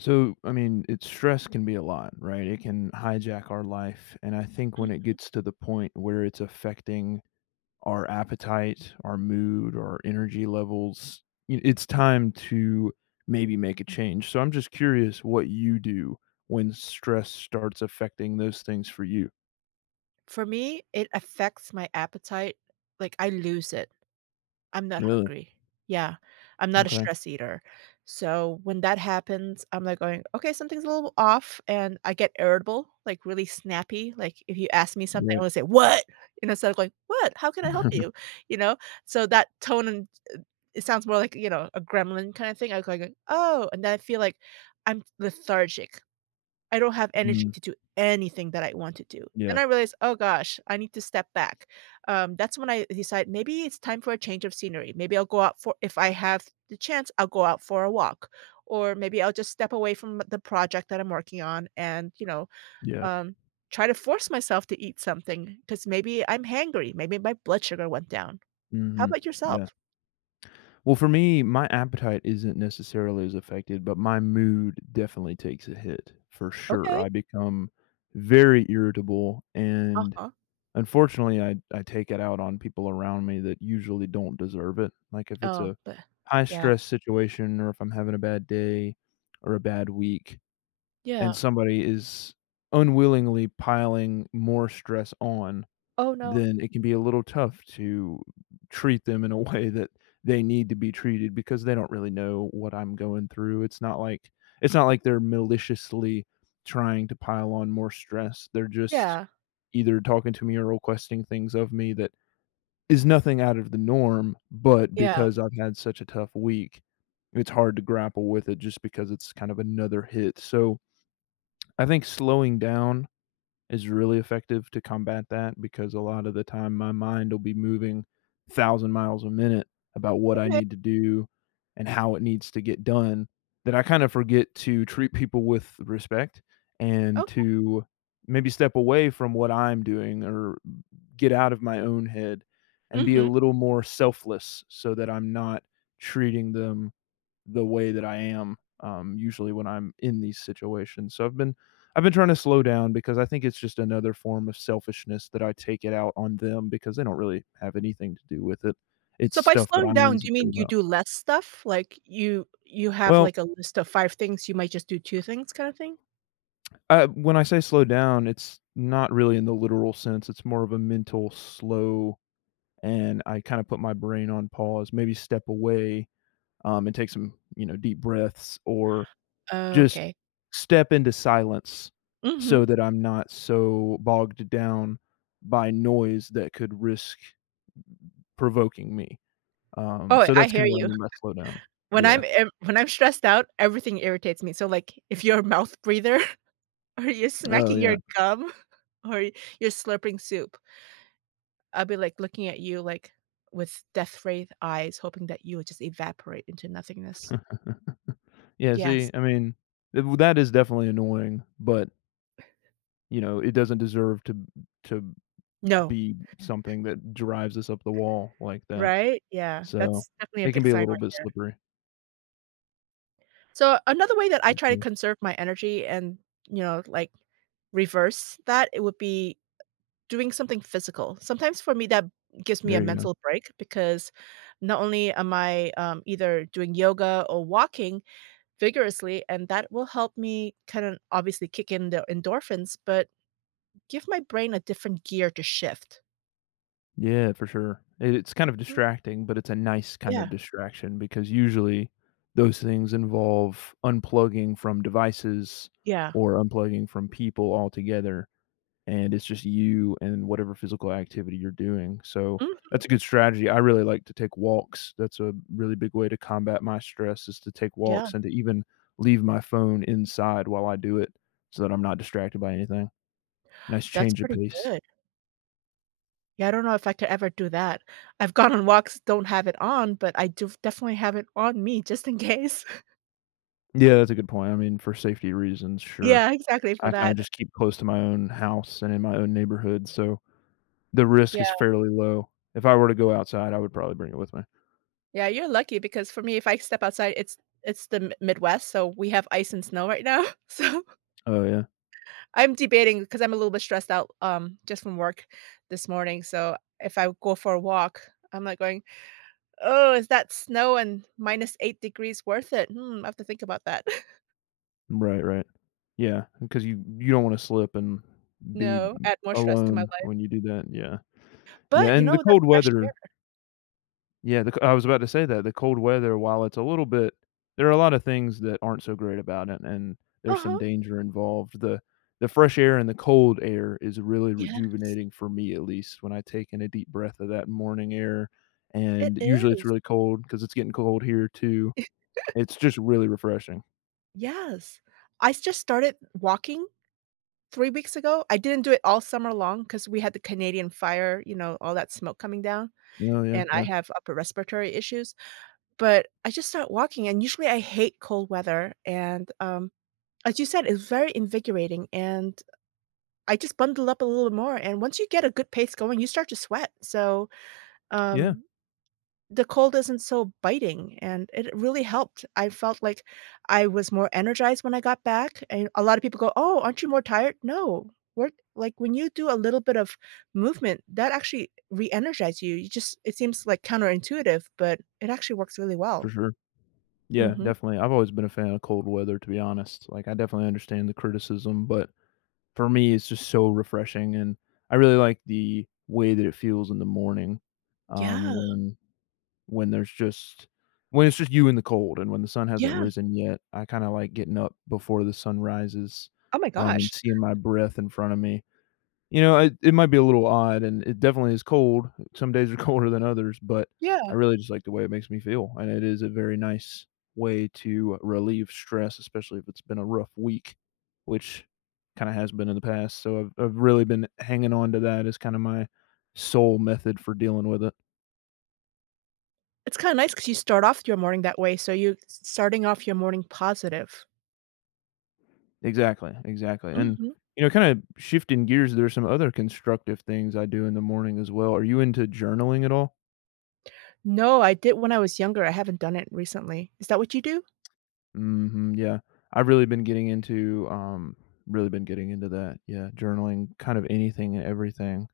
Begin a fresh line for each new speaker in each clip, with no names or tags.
So, I mean, it's stress can be a lot, right? It can hijack our life, and I think when it
Mhm.
gets to the point where it's affecting our appetite, our mood, our energy levels, y it's time to maybe make a change. So, I'm just curious what you do when stress starts affecting those things for you?
For me, it affects my appetite. Like, I lose it. I'm not
Really?
hungry. Yeah, I'm not a
M'kay.
stress eater. So, when that happens, I'm, like, going, "Okay, something's a little off," and I get irritable, like, really snappy, like, if you ask me something, I
Right.
wanna say, "What?" and instead of going, "What? How can I help you?" You know? So, that tone and, uh, it sounds more like, you know, a gremlin kinda thing act like a "Oh," and then I feel like I'm lethargic. I don't have energy
Mhm.
to do anything that I want to do. And
Yeah.
I realized, "Oh gosh. I need to step back." Um, that's when I decide, maybe it's time for a change of scenery. Maybe I'll go out for if I have the chance, I'll go out for a walk. Or maybe I'll just step away from the project that I'm working on, and, you know,
Yeah.
um, try to force myself to eat something, 'cause maybe I'm hangry, maybe my blood sugar went down. How
Mhm,
about
yeah.
yourself?
Well, for me, my appetite isn't necessarily as affected, but my mood definitely takes a hit, for sure.
Okay.
I become very irritable, and,
Uh-huh.
unfortunately, I I take it out on people around me that usually don't deserve it. Like, if it's
Oh,
a
b yeah.
high-stress situation, or if I'm having a bad day, or a bad week,
Yeah.
and somebody is unwillingly piling more stress on,
Oh, no.
then it can be a little tough to treat them in a way that they need to be treated because they don't really know what I'm going through. It's not like it's not like they're maliciously trying to pile on more stress. They're just
Yeah.
either talking to me or requesting things of me that is nothing out of the norm, but
Yeah.
because I've had such a tough week, it's hard to grapple with it just because it's kind of another hit, so I think slowing down is really effective to combat that, because a lotta the time, my mind will be moving thousand miles a minute about what I
Okay.
need to do, and how it needs to get done, that I kind of forget to treat people with respect, and
Okay.
to maybe step away from what I'm doing, or get out of my own head, and be a
Mhm.
little more selfless, so that I'm not treating them the way that I am, um, usually when I'm in these situations. So, I've been I've been trying to slow down, because I think it's just another form of selfishness that I take it out on them, because they don't really have anything to do with it. It's
So, by
stuff that
slowing
I'm
down, do you
insecure
mean you
about.
do less stuff? Like, you you have,
Well
like, a list of 5 things, you might just do 2 things, kinda thing?
Uh, when I say slow down, it's not really in the literal sense, it's more of a mental slow, and I kinda put my brain on pause, maybe step away, um, and take some, you know, deep breaths, or,
Oh,
just
okay.
step into silence, so
Mhm.
that I'm not so bogged down by noise that could risk provoking me. Um,
Oh,
so
I
that's
hear
kinda what I
you.
mean by slow down,
When
yeah.
I'm in when I'm stressed out, everything irritates me, so like, if you're a mouth breather, or you're
Oh,
smacking your
yeah.
gum, or you're slurping soup, I be, like, looking at you, like, with death wraith eyes, hoping that you would just evaporate into nothingness.
Yeah,
Yes.
see, I mean, w that is definitely annoying, but you know, it doesn't deserve to to
No.
be something that drives us up the wall like that.
Right? Yeah,
So,
that's definitely a
it can
big
be a
sign
little
right
bit
there.
slippery.
So, another way that I try to
Mhm.
conserve my energy and, you know, like, reverse that, it would be doing something physical. Sometimes for me that gives me a
There you go.
mental break because not only am I, um, either doing yoga, or walking vigorously, and that will help me, kind of, obviously kick in the endorphins, but give my brain a different gear to shift.
Yeah, for sure. I it's kind of
[unintelligible]
distracting, but it's a nice kind of
Yeah.
distraction because usually, those things involve, unplugging from devices,
Yeah.
or unplugging from people altogether, and it's just you and whatever physical activity you're doing, so,
Mhm.
that's a good strategy. I really like to take walks, that's a really big way to combat my stress, is to take
Yeah.
walks, and to even leave my phone inside while I do it, so that I'm not distracted by anything. Nice
That's
change of
pretty
pace.
good. Yeah, I don't know if I could ever do that. I've gone on walks, don't have it on, but I do definitely have it on me just in case.
Yeah, that's a good point, I mean, for safety reasons, sure.
Yeah, exactly for
I can I
that.
just keep close to my own house and in my own neighborhood, so the risk is
Yeah.
fairly low. If I were to go outside I would probably bring it with me.
Yeah, you're lucky because for me if I step outside, it's it's the Mi Midwest, so we have ice and snow right now. So
Oh, yeah.
I'm debating 'cause I'm a little bit stressed out, um, just from work this morning, so, if I go for a walk, I'm like going, "Oh, is that snow and -8 F degrees worth it? Hmm, I have to think about that."
Right, right. Yeah, because you you don't wanna slip and be,
No,
um,
add more stress to my
alone
life.
when you do that. Yeah. Yeah,
But, you
and the
know, that's
cold
fresh
weather
air.
Yeah, the co I was about to say that, the cold weather, while it's a little bit there are a lot of things that aren't so great about it and there's some
Uh-huh.
danger involved, the the fresh air and the cold air is really
Yes.
rejuvenating for me at least when I take in a deep breath of that morning air,
It
and usually it's
is.
really cold, 'cause it's getting cold here too. It's just really refreshing.
Yes. I just started walking 3 weeks ago, I didn't do it all summer long 'cause we had the Canadian fire, you know, all that smoke coming down,
Oh, yeah.
and I
Yeah.
have upper respiratory issues, but I just started walking, and usually I hate cold weather, and, um, as you said, it's very invigorating, and, uh, I just bundle up a little more, and once you get a good pace going, you start to sweat, so,
Yeah.
um, the cold isn't so biting, and it really helped, I felt like I was more energized when I got back, and a lot of people go, "Oh, aren't you more tired?" No. Work like, when you do a little bit of movement, that actually reenergizes you, you just it seems, like, counterintuitive, but it actually works really
For
well.
sure. Yeah,
Mhm.
definitely. I've always been a fan of cold weather to be honest, like, I definitely understand the criticism, but for me, it's just so refreshing, and I really like the way that it feels in the morning, um,
Yeah.
when when there's just when it's just you in the cold, and when the sun hasn't
Yeah.
risen yet, I kinda like getting up before the sun rises,
Oh my
um, and
gosh!
seeing my breath in front of me. You know, it it might be a little odd, and it definitely is cold, some days are colder than others, but I
Yeah.
really just like the way it makes me feel, and it is a very nice way to relieve stress especially if it's been a rough week, which kinda has been in the past, so, I've I've really been hanging on to that as kinda my sole method for dealing with it.
It's kinda nice 'cause you start off your morning that way, so you're s starting off your morning positive.
Exactly, exactly, and,
Mhm.
you know, kinda shifting gears, there are some other constructive things I do in the morning as well. Are you into journaling at all?
No, I did when I was younger, I haven't done it recently. Is that what you do?
Mhm. Yeah. I've really been getting into, um really been getting into that. Yeah, journaling kind of anything and everything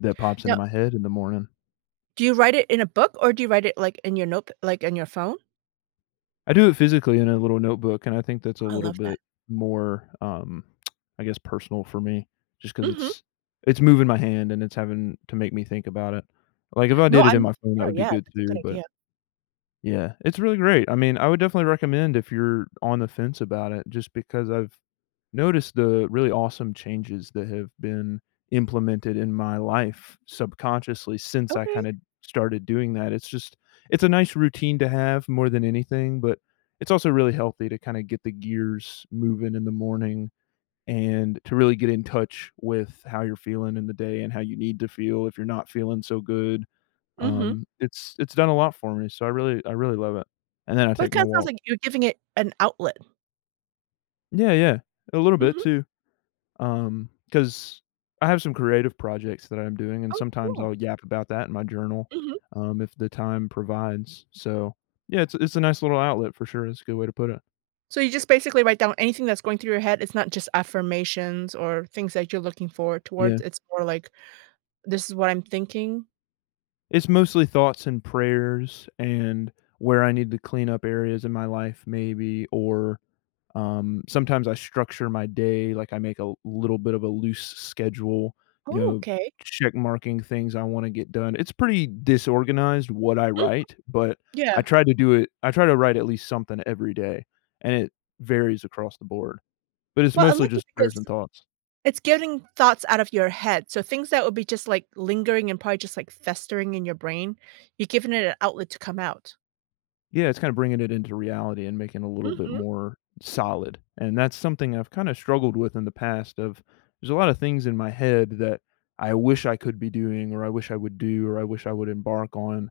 that pops into
Now
my head in the morning.
Do you write it in a book, or do you write it, like, in your notep like, in your phone?
I do it physically in a little notebook, and I think that's a
I
little
love that.
bit more, um, I guess, personal for me, just 'cause
Mhm.
it's it's moving my hand, and it's having to make me think about it. Like, if I
No.
did it
I'm
in my
with you
phone, that
there,
would be
yeah.
good
That's a
too,
good
but
idea.
yeah, it's really great. I mean, I would definitely recommend if you're on the fence about it, just because I've noticed the really awesome changes that have been implemented in my life subconsciously, since I
Okay.
kinda started doing that, it's just it's a nice routine to have more than anything, but it's also really healthy to kinda get the gears moving in the morning, and to really get in touch with how you're feeling in the day and how you need to feel if you're not feeling so good,
Mhm.
um, it's it's done a lot for me, so I really I really love it, and then I
Well, it
take my
kinda sounds
walk.
like you're giving it an outlet.
Yeah, yeah. A little bit
Mhm.
too. Um, 'cause I have some creative projects that I'm doing, and
Oh,
sometimes
cool.
I'll yap about that in my journal,
Mhm.
um, if the time provides. So, yeah, it's it's a nice little outlet for sure. It's a good way to put it.
So you just basically write down anything that's going through your head. It's not just affirmations or things that you're looking forward towards.
Yeah.
It's more like, "This is what I'm thinking."
It's mostly thoughts and prayers and where I need to clean up areas in my life maybe or, um, sometimes I structure my day. Like, I make a little bit of a loose schedule, you know,
Okay.
check marking things I wanna get done. It's pretty disorganized what I
Mhm.
write, but I
Yeah.
try to do it I try to write at least something every day, and it varies across the board. But it's
Well, I
mostly
like
just
it
prayers and
because,
thoughts.
it's getting thoughts out of your head. So things that would be just, like, lingering and probably just, like, festering in your brain, you're giving it an outlet to come out.
Yeah. It's kinda bringing it into reality and making a little bit
Mhm.
more solid. And that's something I've kinda struggled with in the past of there's a lot of things in my head that I wish I could be doing or I wish I would do or I wish I would embark on,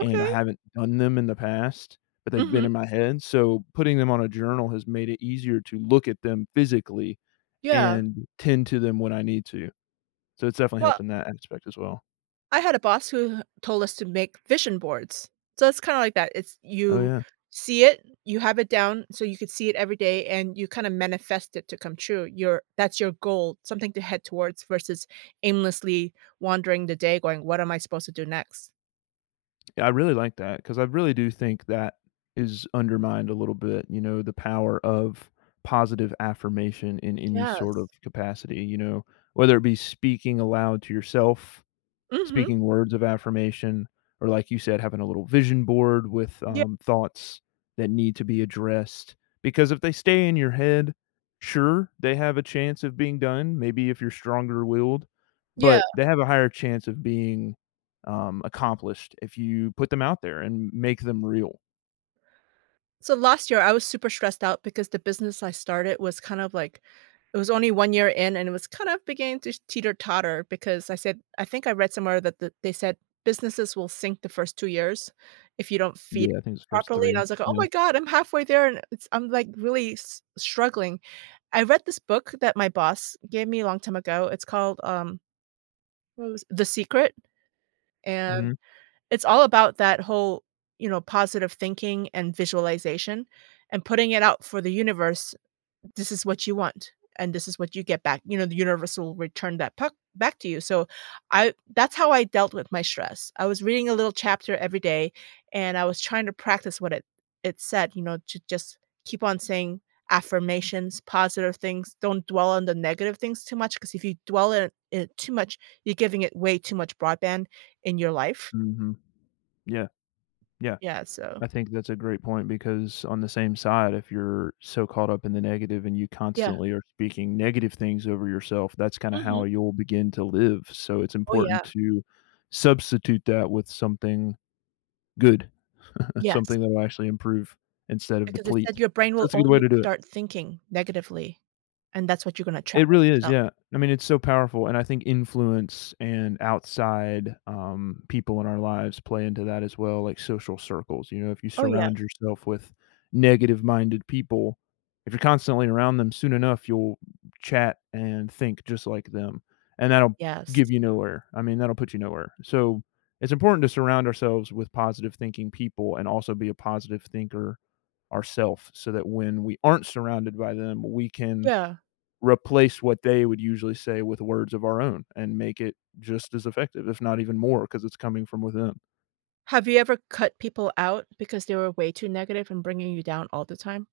and I haven't done them in the past, but they've been
Mhm.
in my head. So putting them on a journal has made it easier to look at them physically
Yeah.
and tend to them when I need to. So it's definitely helped
Well
in that aspect as well.
I had a boss who told us to make vision boards. So, it's kinda like that. It's
Oh,
you
yeah.
see it, you have it down so you could see it every day and you kinda manifest it to come true. Your that's your goal. Something to head towards versus aimlessly wandering the day going, "What am I supposed to do next?"
Yeah, I really like that 'cause I really do think that is undermined a little bit, you know, the power of positive affirmation in any
Yes.
sort of capacity, you know. Whether it be speaking aloud to yourself,
Mhm.
speaking words of affirmation, or like you said, having a little vision board with,
Yep.
um, thoughts that need to be addressed, because if they stay in your head, sure, they have a chance of being done, maybe if you're stronger willed,
Yeah.
but they have a higher chance of being, um, accomplished if you put them out there and m make them real.
So last year I was super stressed out because the business I started was kind of like it was only 1 year in and it was kinda beginning to teeter-totter because I said I think I read somewhere that that they said, "Businesses will sink the first 2 years if you don't feed
Yeah. I think it's first
properly." and I
3.
was like, "Oh
Yeah.
my god! I'm halfway there and it's I'm, like, really s struggling." I read this book that my boss gave me a long time ago, it's called, um what was The Secret and,
Mhm.
it's all about that whole, you know, positive thinking and visualization, and putting it out for the universe. This is what you want, and this is what you get back. You know, the universe will return that puck back to you, so, I that's how I dealt with my stress. I was reading a little chapter every day, and I was trying to practice what it it said, you know, to just keep on saying affirmations, positive things, don't dwell on the negative things too much 'cause if you dwell on it it too much, you're giving it way too much broadband in your life.
Mhm. Yeah. Yeah.
Yeah. So
I think that's a great point because on the same side, if you're so caught up in the negative and you
Yeah.
constantly are speaking negative things over yourself, that's kinda
Mhm.
how you'll begin to live, so it's
Oh,
important
yeah.
to substitute that with something good,
Yes.
something that will actually improve instead of
Because it said
deplete.
your brain will
That's a good way
only
to do it.
start thinking negatively, and that's what you're gonna attract
It really is,
yourself.
yeah. I mean, it's so powerful, and I think influence and outside, um, people in our lives play into that as well, like social circles, you know, if you
Oh, yeah.
surround yourself with negative-minded people, if you're constantly around them, soon enough you'll chat and think just like them, and that'll
Yes.
give you nowhere I mean, that'll put you nowhere, so it's important to surround ourselves with positive-thinking people and also be a positive thinker ourself, so that when we aren't surrounded by them we can
Yeah.
replace what they would usually say with words of our own and make it just as effective, if not even more 'cause it's coming from within.
Have you ever cut people out because they were way too negative and bringing you down all the time?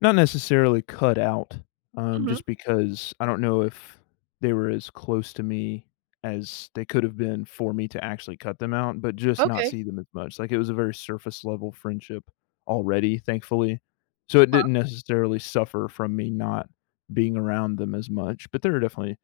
Not necessarily cut out, um,
Mhm.
just because I don’t know if they were as close to me as they could have been for me to actually cut them out, but just not
Okay.
see them as much, like, it was a very surface-level friendship already, thankfully. So, it
Uh-huh.
didn’t necessarily suffer from me not being around them as much, but there are definitely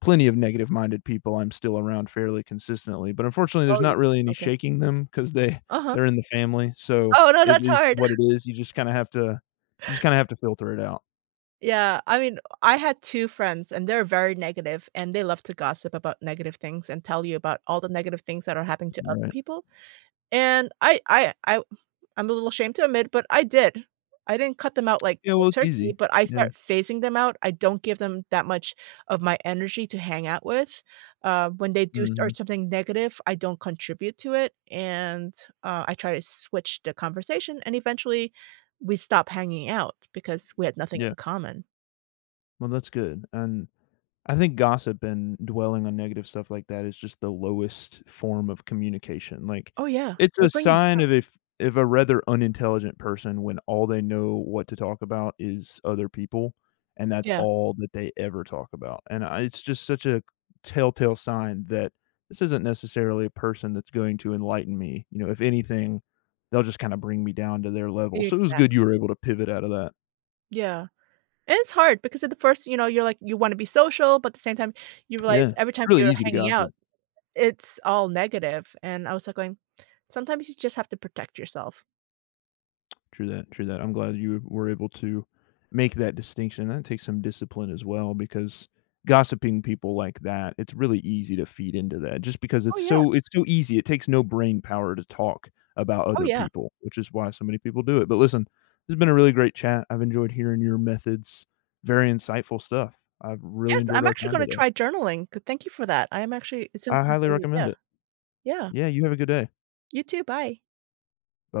plenty of negative-minded people I’m still around fairly consistently, but unfortunately
Oh,
there’s
you
not really any
okay.
shaking them cause they
Uh-huh.
they’re in the family, so
Oh, no,
it
that's
is
hard.
what it is, you just kinda have to you just kinda have to filter it out.
Yeah. I mean, I had 2 friends and they’re very negative and they love to gossip about negative things and tell you about all the negative things that are happening to other
Right.
people. And I I I I’m a little ashamed to admit, but I did. I didn’t cut them out like
Yeah,
cold
well, it's
turkey,
easy.
but I
Yeah.
start phasing them out. I don’t give them that much of my energy to hang out with. Um, when they do start
Mhm.
something negative, I don’t contribute to it and, uh, I try to switch the conversation, and eventually, we stop hanging out because we had nothing
Yeah.
in common.
Well, that's good. And, I think gossip and dwelling on negative stuff like that is just the lowest form of communication. Like,
Oh, yeah.
it's
It'll
a
bring you
sign
down.
of if if a rather unintelligent person when all they know what to talk about is other people, and that's
Yeah.
all that they ever talk about. And I it's just such a telltale sign that, "This isn't necessarily a person that's going to enlighten me." You know? "If anything, they'll just kinda bring me down to their level." So it was good you were
Exactly.
able to pivot out of that.
Yeah. And it's hard because at the first you know, you're like, you wanna be social, but the same time, you realize
Yeah.
every time
Really
you're
easy to
hanging out,
gossip.
it's all negative. And I was, like, going, "Sometimes you just have to protect yourself."
True that. True that. I'm glad you were able to make that distinction, and take some discipline as well, because gossiping people like that, it's really easy to feed into that. Just because
Oh,
it's
yeah.
so it's too easy. It takes no brainpower to talk about
Oh,
other
yeah.
people, which is why so many people do it. But listen, it's been a really great chat. I've enjoyed hearing your methods. Very insightful stuff. I've really
Yes.
enjoyed
I'm
our
actually
time
gonna
today.
try journaling. Th thank you for that. I am actually it sounds
I
like
highly
a great
recommend
idea.
it.
Yeah.
Yeah. You have a good day.
You too. Bye.
B